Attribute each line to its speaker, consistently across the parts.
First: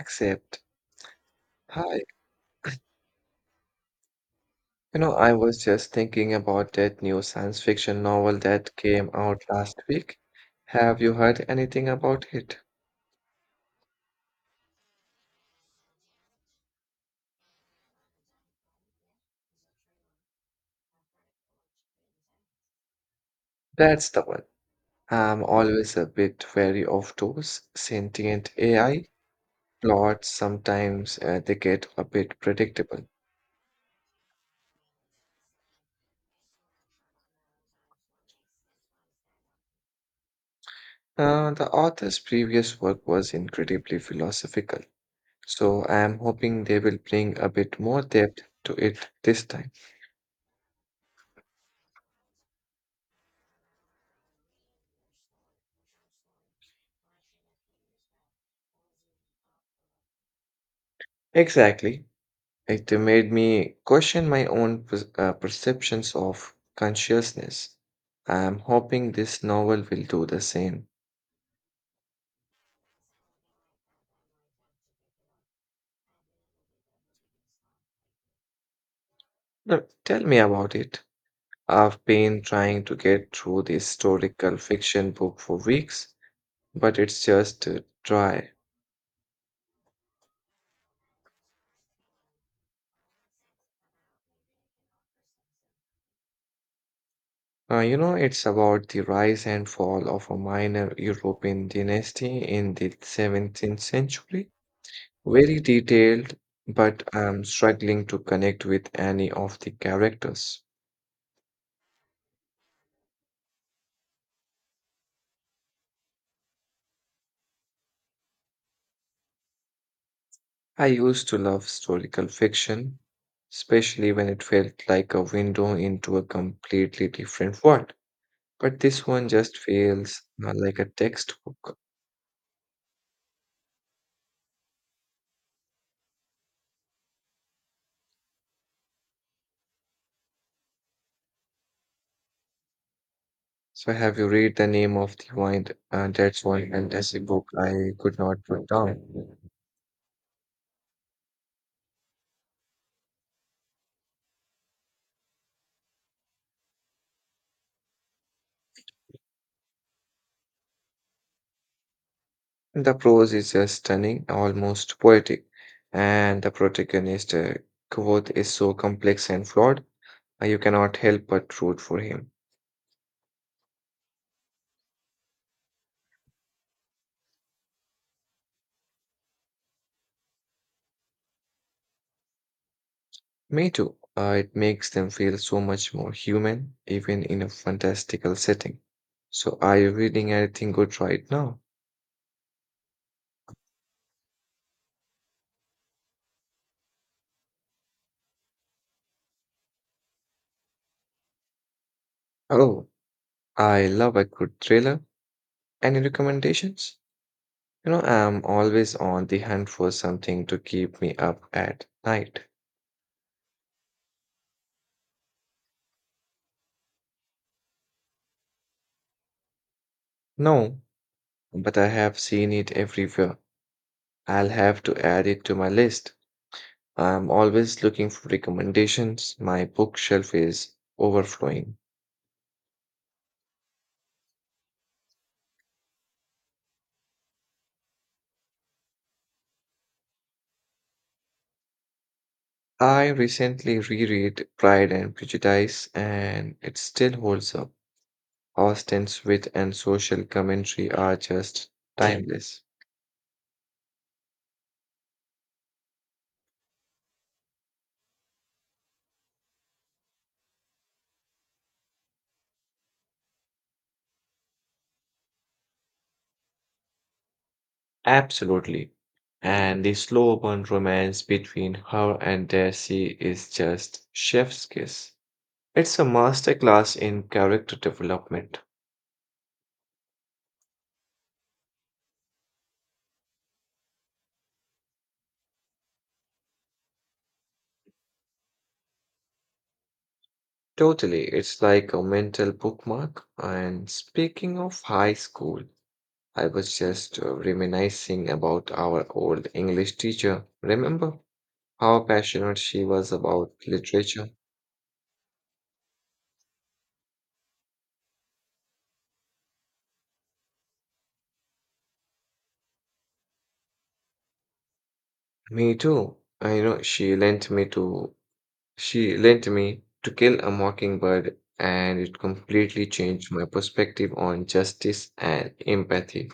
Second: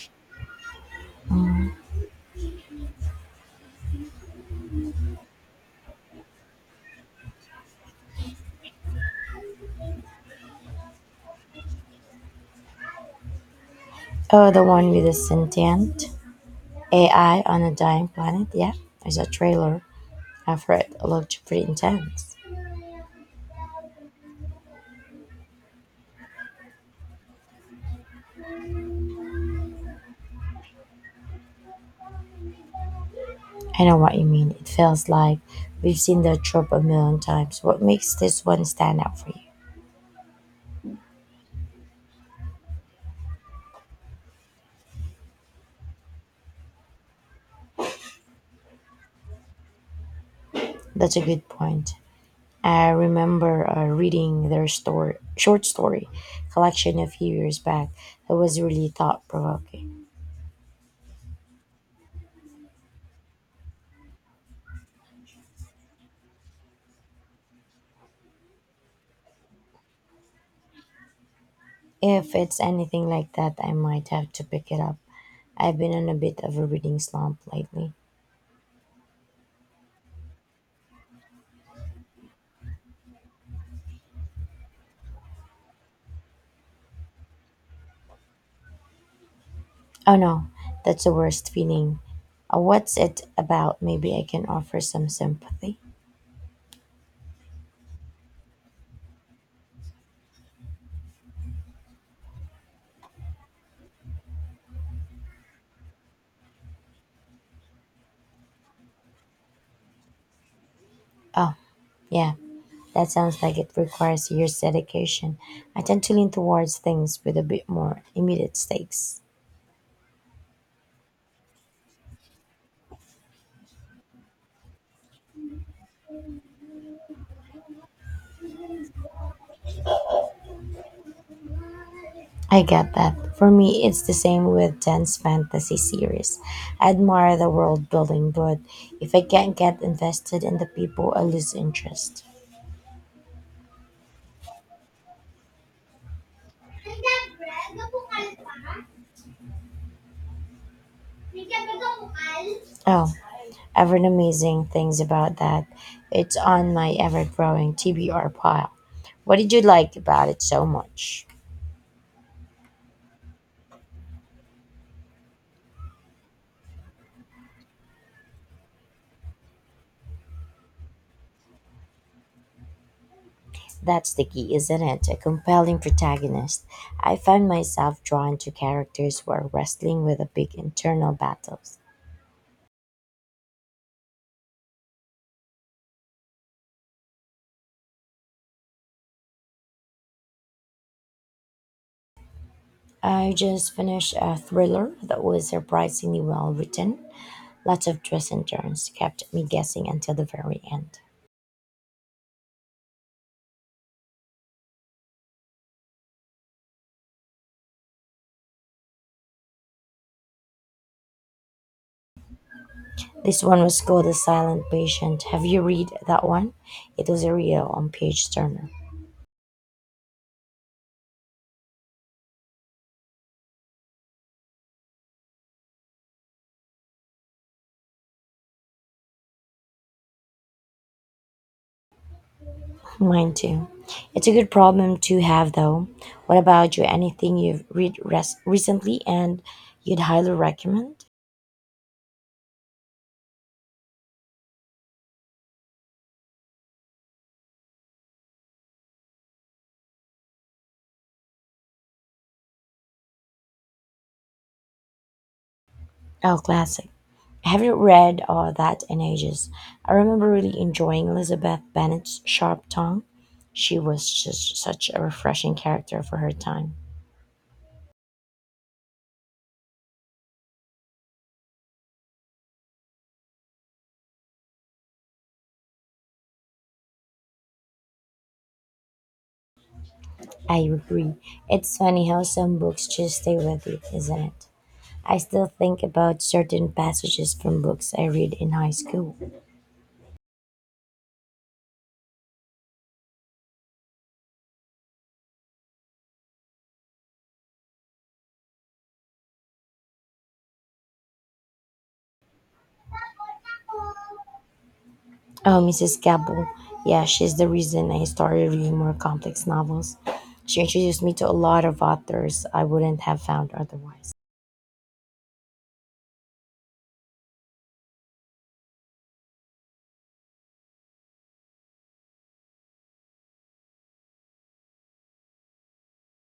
Speaker 1: Except, hi, you know, I was just thinking about that new science fiction novel that came out last week. Have you heard anything about it?
Speaker 2: Oh, the one with the sentient AI on a dying planet? Yeah, there's a trailer. I've heard it looked pretty intense.
Speaker 1: That's the one. I'm always a bit wary of those sentient AI plots. Sometimes they get a bit predictable.
Speaker 2: I know what you mean. It feels like we've seen the trope a million times. What makes this one stand out for you?
Speaker 1: The author's previous work was incredibly philosophical, so I am hoping they will bring a bit more depth to it this time.
Speaker 2: That's a good point. I remember reading their story, short story collection a few years back that was really thought provoking.
Speaker 1: Exactly. It made me question my own perceptions of consciousness. I'm hoping this novel will do the same.
Speaker 2: If it's anything like that, I might have to pick it up. I've been on a bit of a reading slump lately.
Speaker 1: Now, tell me about it. I've been trying to get through the historical fiction book for weeks, but it's just dry.
Speaker 2: Oh no, that's the worst feeling. What's it about? Maybe I can offer some sympathy.
Speaker 1: You know, it's about the rise and fall of a minor European dynasty in the 17th century. Very detailed, but I'm struggling to connect with any of the characters.
Speaker 2: Oh, yeah, that sounds like it requires years dedication. I tend to lean towards things with a bit more immediate stakes.
Speaker 1: I used to love historical fiction, especially when it felt like a window into a completely different world. But this one just feels like a textbook.
Speaker 2: I get that. For me, it's the same with dense fantasy series. I admire the world building, but if I can't get invested in the people, I lose interest.
Speaker 1: So, have you read the name of the wind? That's one fantasy book I could not put down.
Speaker 2: Oh, ever amazing things about that. It's on my ever growing TBR pile. What did you like about it so much?
Speaker 1: The prose is just stunning, almost poetic, and the protagonist, Kvothe, is so complex and flawed, you cannot help but root for him.
Speaker 2: That's the key, isn't it? A compelling protagonist. I found myself drawn to characters who are wrestling with a big internal battles.
Speaker 1: Me too. It makes them feel so much more human, even in a fantastical setting. So, are you reading anything good right now?
Speaker 2: I just finished a thriller that was surprisingly well written. Lots of twists and turns kept me guessing until the very end.
Speaker 1: Oh, I love a good thriller. Any recommendations? You know, I'm always on the hunt for something to keep me up at night.
Speaker 2: This one was called The Silent Patient. Have you read that one? It was a real on page turner.
Speaker 1: No, but I have seen it everywhere. I'll have to add it to my list. I'm always looking for recommendations. My bookshelf is overflowing.
Speaker 2: Mine too. It's a good problem to have though. What about you? Anything you've read recently and you'd highly recommend?
Speaker 1: I recently reread Pride and Prejudice, and it still holds up. Austen's wit and social commentary are just timeless.
Speaker 2: Oh, classic. I haven't read all that in ages. I remember really enjoying Elizabeth Bennet's sharp tongue. She was just such a refreshing character for her time.
Speaker 1: Absolutely. And the slow burn romance between her and Darcy is just chef's kiss. It's a masterclass in character development.
Speaker 2: I agree. It's funny how some books just stay with you, isn't it? I still think about certain passages from books I read in high school.
Speaker 1: Totally, it's like a mental bookmark. And speaking of high school, I was just reminiscing about our old English teacher. Remember how passionate she was about literature?
Speaker 2: Oh, Mrs. Gabel. Yeah, she's the reason I started reading more complex novels. She introduced me to a lot of authors I wouldn't have found otherwise.
Speaker 1: Me too. I know she lent me to kill a mockingbird and it completely changed my perspective on justice and empathy.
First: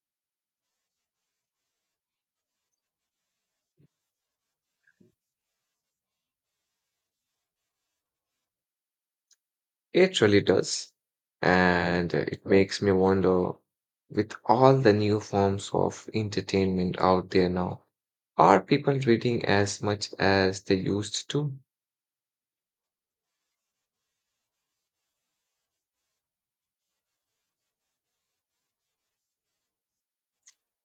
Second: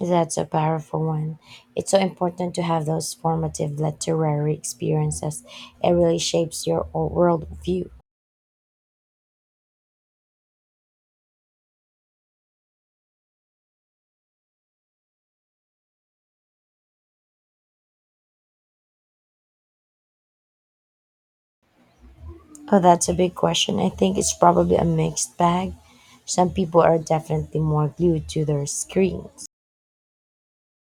Speaker 2: That's a powerful one. It's so important to have those formative literary experiences. It really shapes your worldview.
Speaker 1: It really does. And it makes me wonder, with all the new forms of entertainment out there now, are people reading as much as they used to?
Speaker 2: Oh, that's a big question. I think it's probably a mixed bag. Some people are definitely more glued to their screens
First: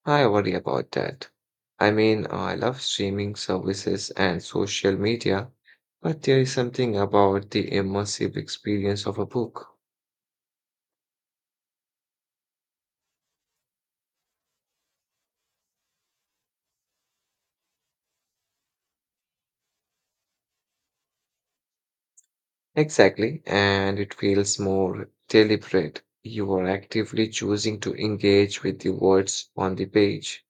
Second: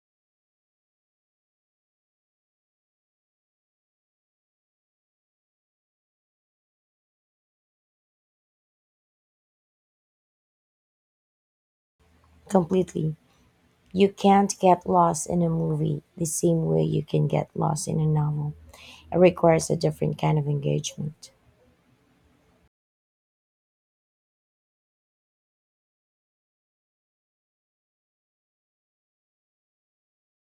Speaker 1: I worry about that. I mean, I love streaming services and social media, but there is something about the immersive experience of a book.
Speaker 2: completely. You can't get lost in a movie the same way you can get lost in a novel. It requires a different kind of engagement.
Speaker 1: Exactly, and it feels more deliberate. You are actively choosing to engage with the words on the page.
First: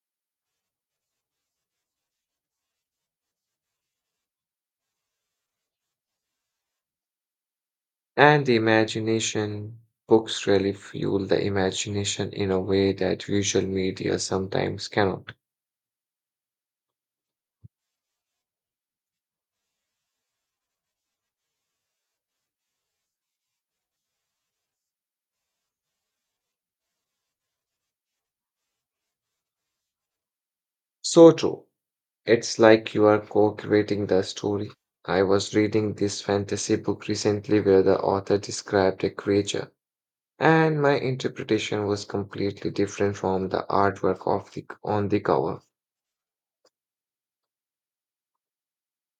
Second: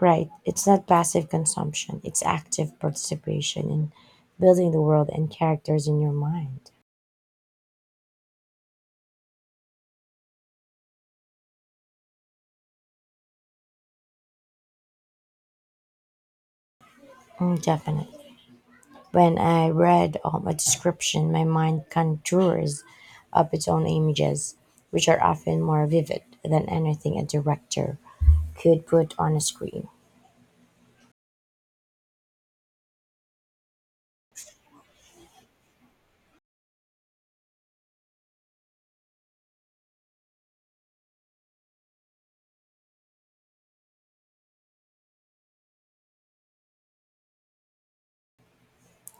Speaker 2: Right. It's not passive consumption, it's active participation in building the world and characters in your mind.
Speaker 1: And the imagination, books really fuel the imagination in a way that visual media sometimes cannot.
Speaker 2: Mm, definitely. When I read a description, my mind conjures up its own images, which are often more vivid than anything a director could put on a screen.
Speaker 1: So true. It's like you are co-creating the story. I was reading this fantasy book recently where the author described a creature, and my interpretation was completely different from the artwork of the on the cover.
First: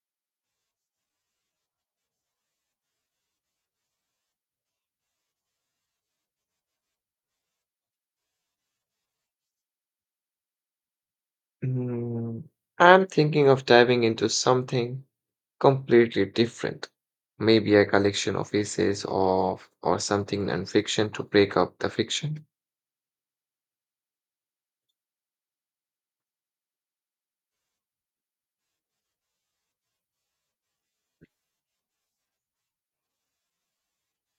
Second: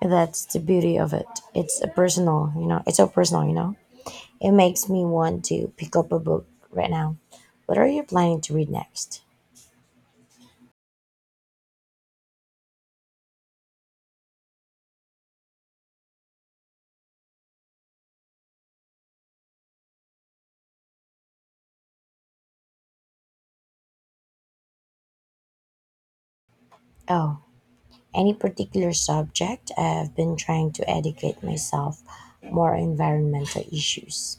Speaker 2: That's the beauty of it. It's a personal. It's so personal. It makes me want to pick up a book right now. What are you planning to read next?
Speaker 1: Hmm, I'm thinking of diving into something completely different. Maybe a collection of essays of or something nonfiction to break up the fiction.
Speaker 2: Oh, any particular subject? I've been trying to educate myself more on environmental issues.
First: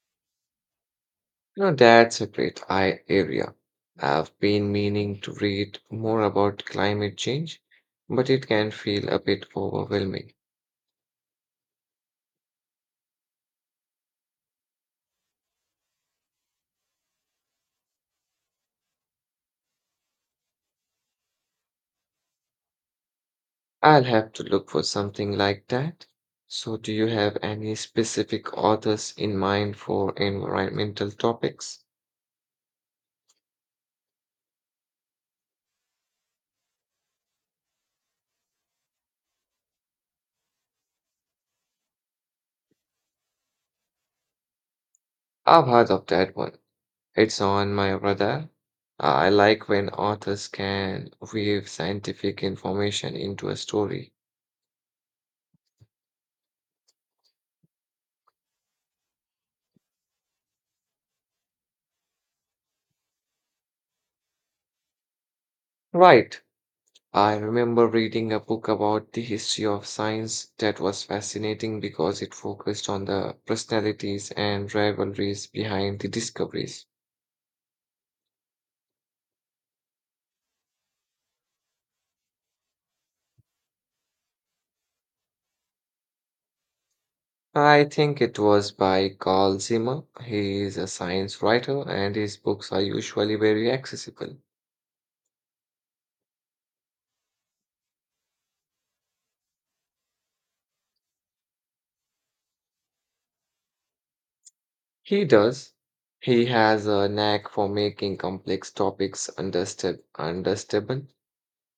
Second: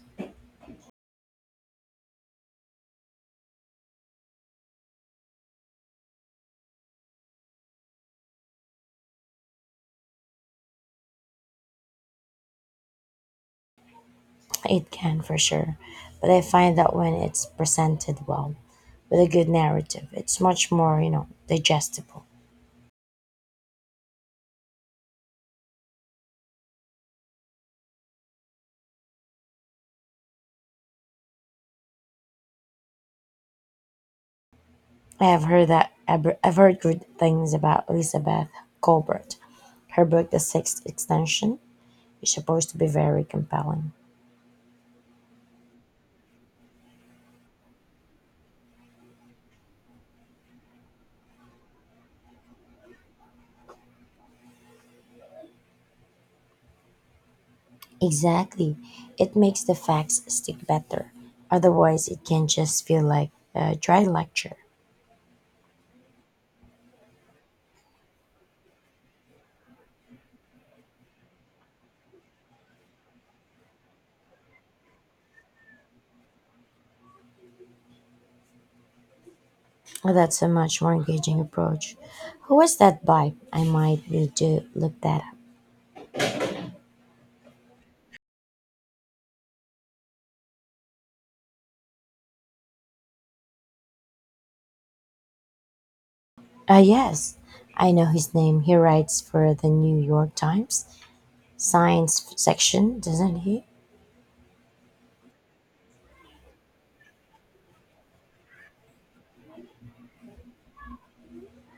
Speaker 1: No, that's a great eye area. I've been meaning to read more about climate change, but it can feel a bit overwhelming.
Speaker 2: It can for sure, but I find that when it's presented well with a good narrative, it's much more, digestible.
Speaker 1: I'll have to look for something like that. So, do you have any specific authors in mind for environmental topics?
Speaker 2: I have heard that I've heard good things about Elizabeth Colbert. Her book, The Sixth Extension, is supposed to be very compelling.
Speaker 1: I've heard of that one. It's on my radar. I like when authors can weave scientific information into a story.
Speaker 2: Exactly, it makes the facts stick better. Otherwise, it can just feel like a dry lecture.
Speaker 1: Right. I remember reading a book about the history of science that was fascinating because it focused on the personalities and rivalries behind the discoveries.
Speaker 2: Well, that's a much more engaging approach. Who was that by? I might need to look that up.
Speaker 1: I think it was by Carl Zimmer. He is a science writer and his books are usually very accessible.
Speaker 2: Ah, yes, I know his name. He writes for the New York Times science section, doesn't he?
Speaker 1: He does. He has a knack for making complex topics understandable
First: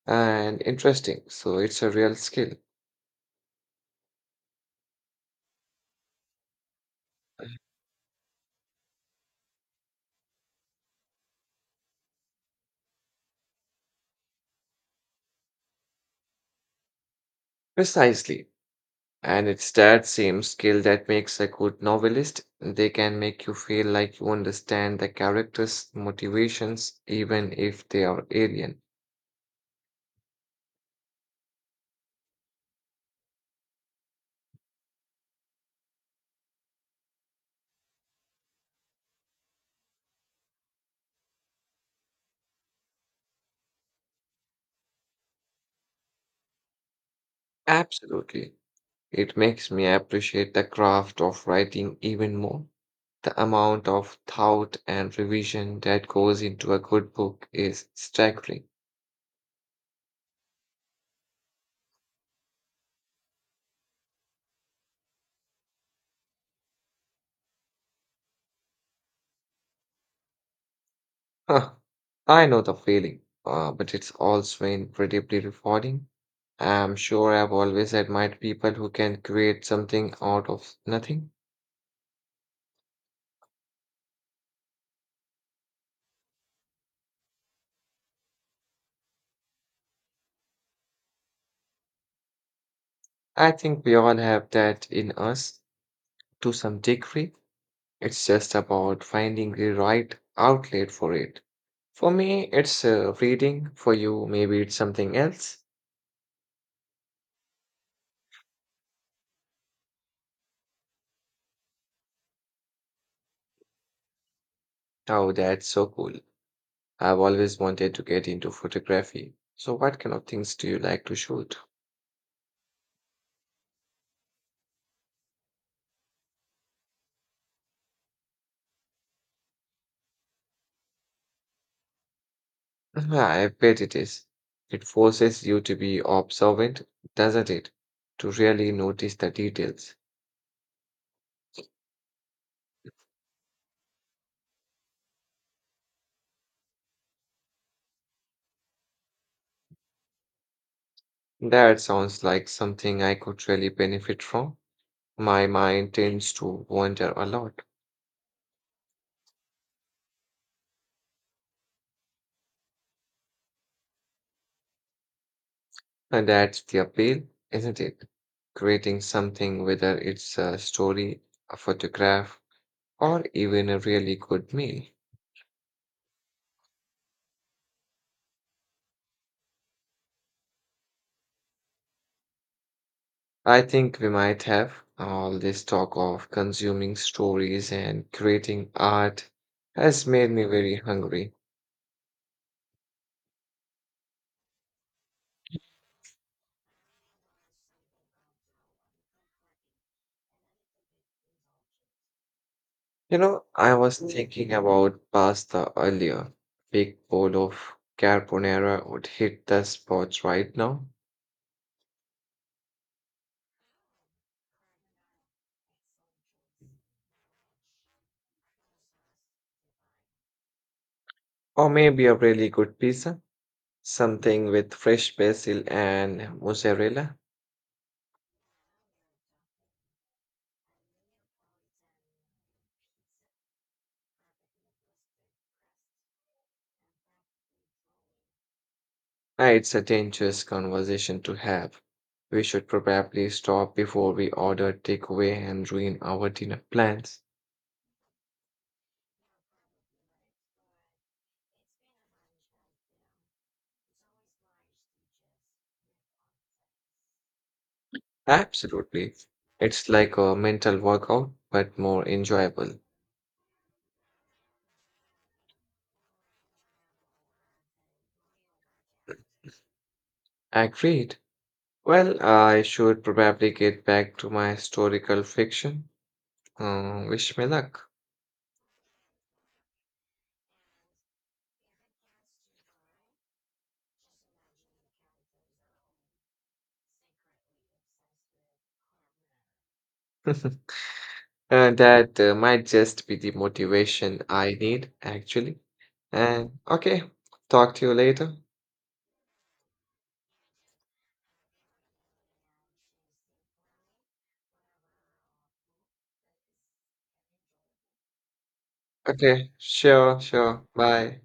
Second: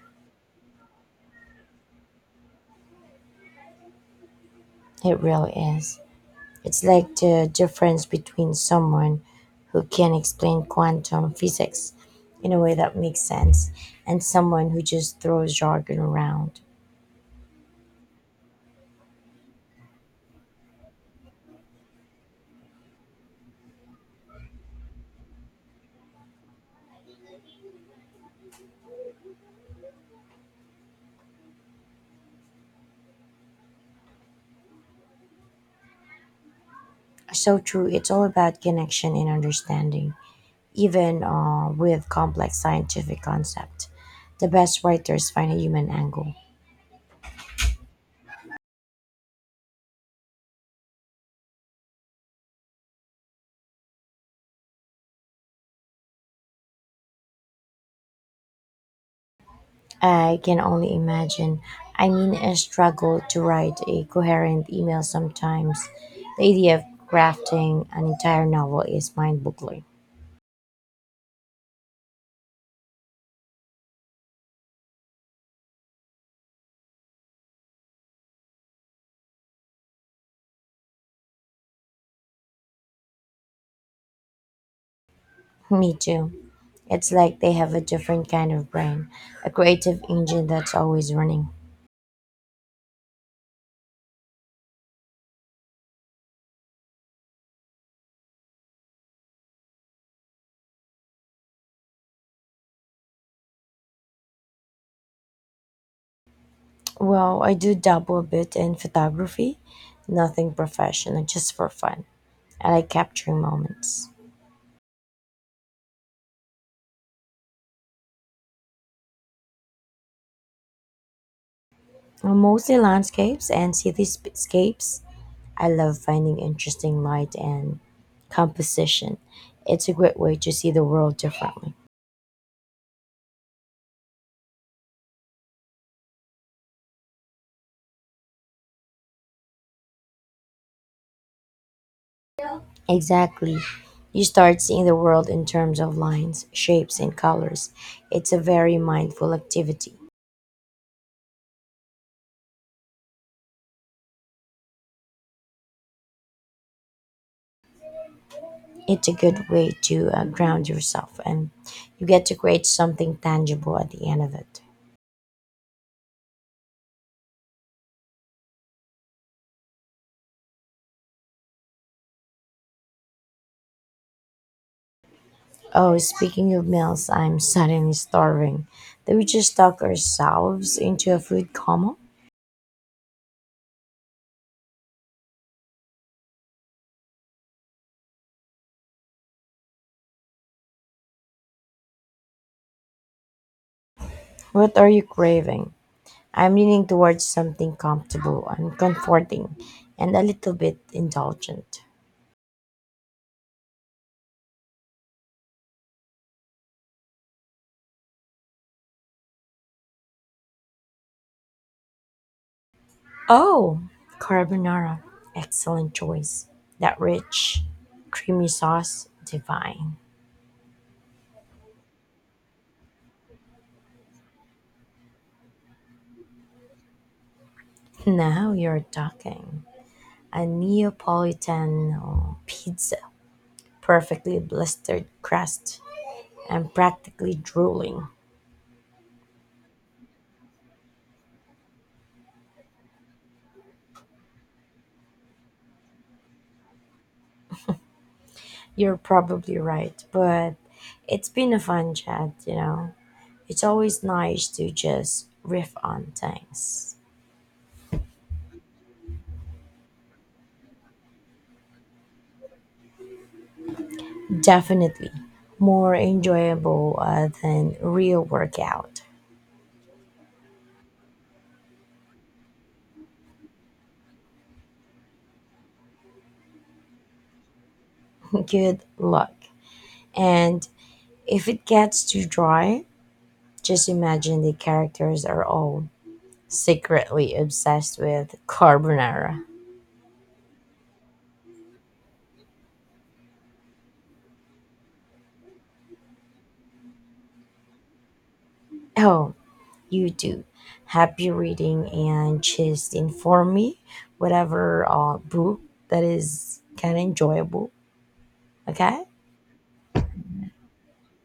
Speaker 1: and interesting, so it's a real skill.
Speaker 2: It really is. It's like the difference between someone who can explain quantum physics in a way that makes sense and someone who just throws jargon around.
Speaker 1: Precisely. And it's that same skill that makes a good novelist. They can make you feel like you understand the character's motivations, even if they are alien.
Speaker 2: So true, it's all about connection and understanding, even with complex scientific concepts. The best writers find a human angle.
Speaker 1: Absolutely. It makes me appreciate the craft of writing even more. The amount of thought and revision that goes into a good book is staggering.
Speaker 2: I can only imagine. I mean, I struggle to write a coherent email sometimes. The idea of crafting an entire novel is mind boggling.
Speaker 1: Huh, I know the feeling, but it's also incredibly rewarding. I'm sure I've always admired people who can create something out of nothing.
Speaker 2: Me too. It's like they have a different kind of brain, a creative engine that's always running.
Speaker 1: I think we all have that in us to some degree. It's just about finding the right outlet for it. For me, it's reading. For you, maybe it's something else.
Speaker 2: Well, I do dabble a bit in photography, nothing professional, just for fun. I like capturing moments.
Speaker 1: Oh, that's so cool. I've always wanted to get into photography. So, what kind of things do you like to shoot?
Speaker 2: Mostly landscapes and cityscapes. I love finding interesting light and composition. It's a great way to see the world differently.
Speaker 1: Yeah, I bet it is. It forces you to be observant, doesn't it? To really notice the details.
Speaker 2: Exactly. You start seeing the world in terms of lines, shapes, and colors. It's a very mindful activity.
Speaker 1: That sounds like something I could really benefit from. My mind tends to wander a lot.
Speaker 2: It's a good way to ground yourself, and you get to create something tangible at the end of it.
Speaker 1: And that's the appeal, isn't it? Creating something, whether it's a story, a photograph, or even a really good meal.
Speaker 2: Oh, speaking of meals, I'm suddenly starving. Did we just talk ourselves into a food coma?
Speaker 1: I think we might have, all this talk of consuming stories and creating art has made me very hungry.
Speaker 2: What are you craving? I'm leaning towards something comfortable and comforting and a little bit indulgent.
Speaker 1: You know, I was thinking about pasta earlier. Big bowl of carbonara would hit the spot right now.
Speaker 2: Oh, carbonara. Excellent choice. That rich, creamy sauce, divine.
Speaker 1: Or maybe a really good pizza. Something with fresh basil and mozzarella.
Speaker 2: Now you're talking. A Neapolitan pizza, perfectly blistered crust. I'm practically drooling.
Speaker 1: Ah, it's a dangerous conversation to have. We should probably stop before we order takeaway and ruin our dinner plans.
Speaker 2: You're probably right, but it's been a fun chat. It's always nice to just riff on things.
Speaker 1: Absolutely. It's like a mental workout, but more enjoyable.
Speaker 2: Definitely more enjoyable than real workout.
Speaker 1: Agreed. Well, I should probably get back to my historical fiction. Wish me luck.
Speaker 2: Good luck. And if it gets too dry, just imagine the characters are all secretly obsessed with carbonara.
Speaker 1: That might just be the motivation I need, actually. And okay, talk to you later.
Speaker 2: Oh, you do. Happy reading and just inform me whatever book that is kind of enjoyable. Okay?
Speaker 1: Okay, sure, sure. Bye.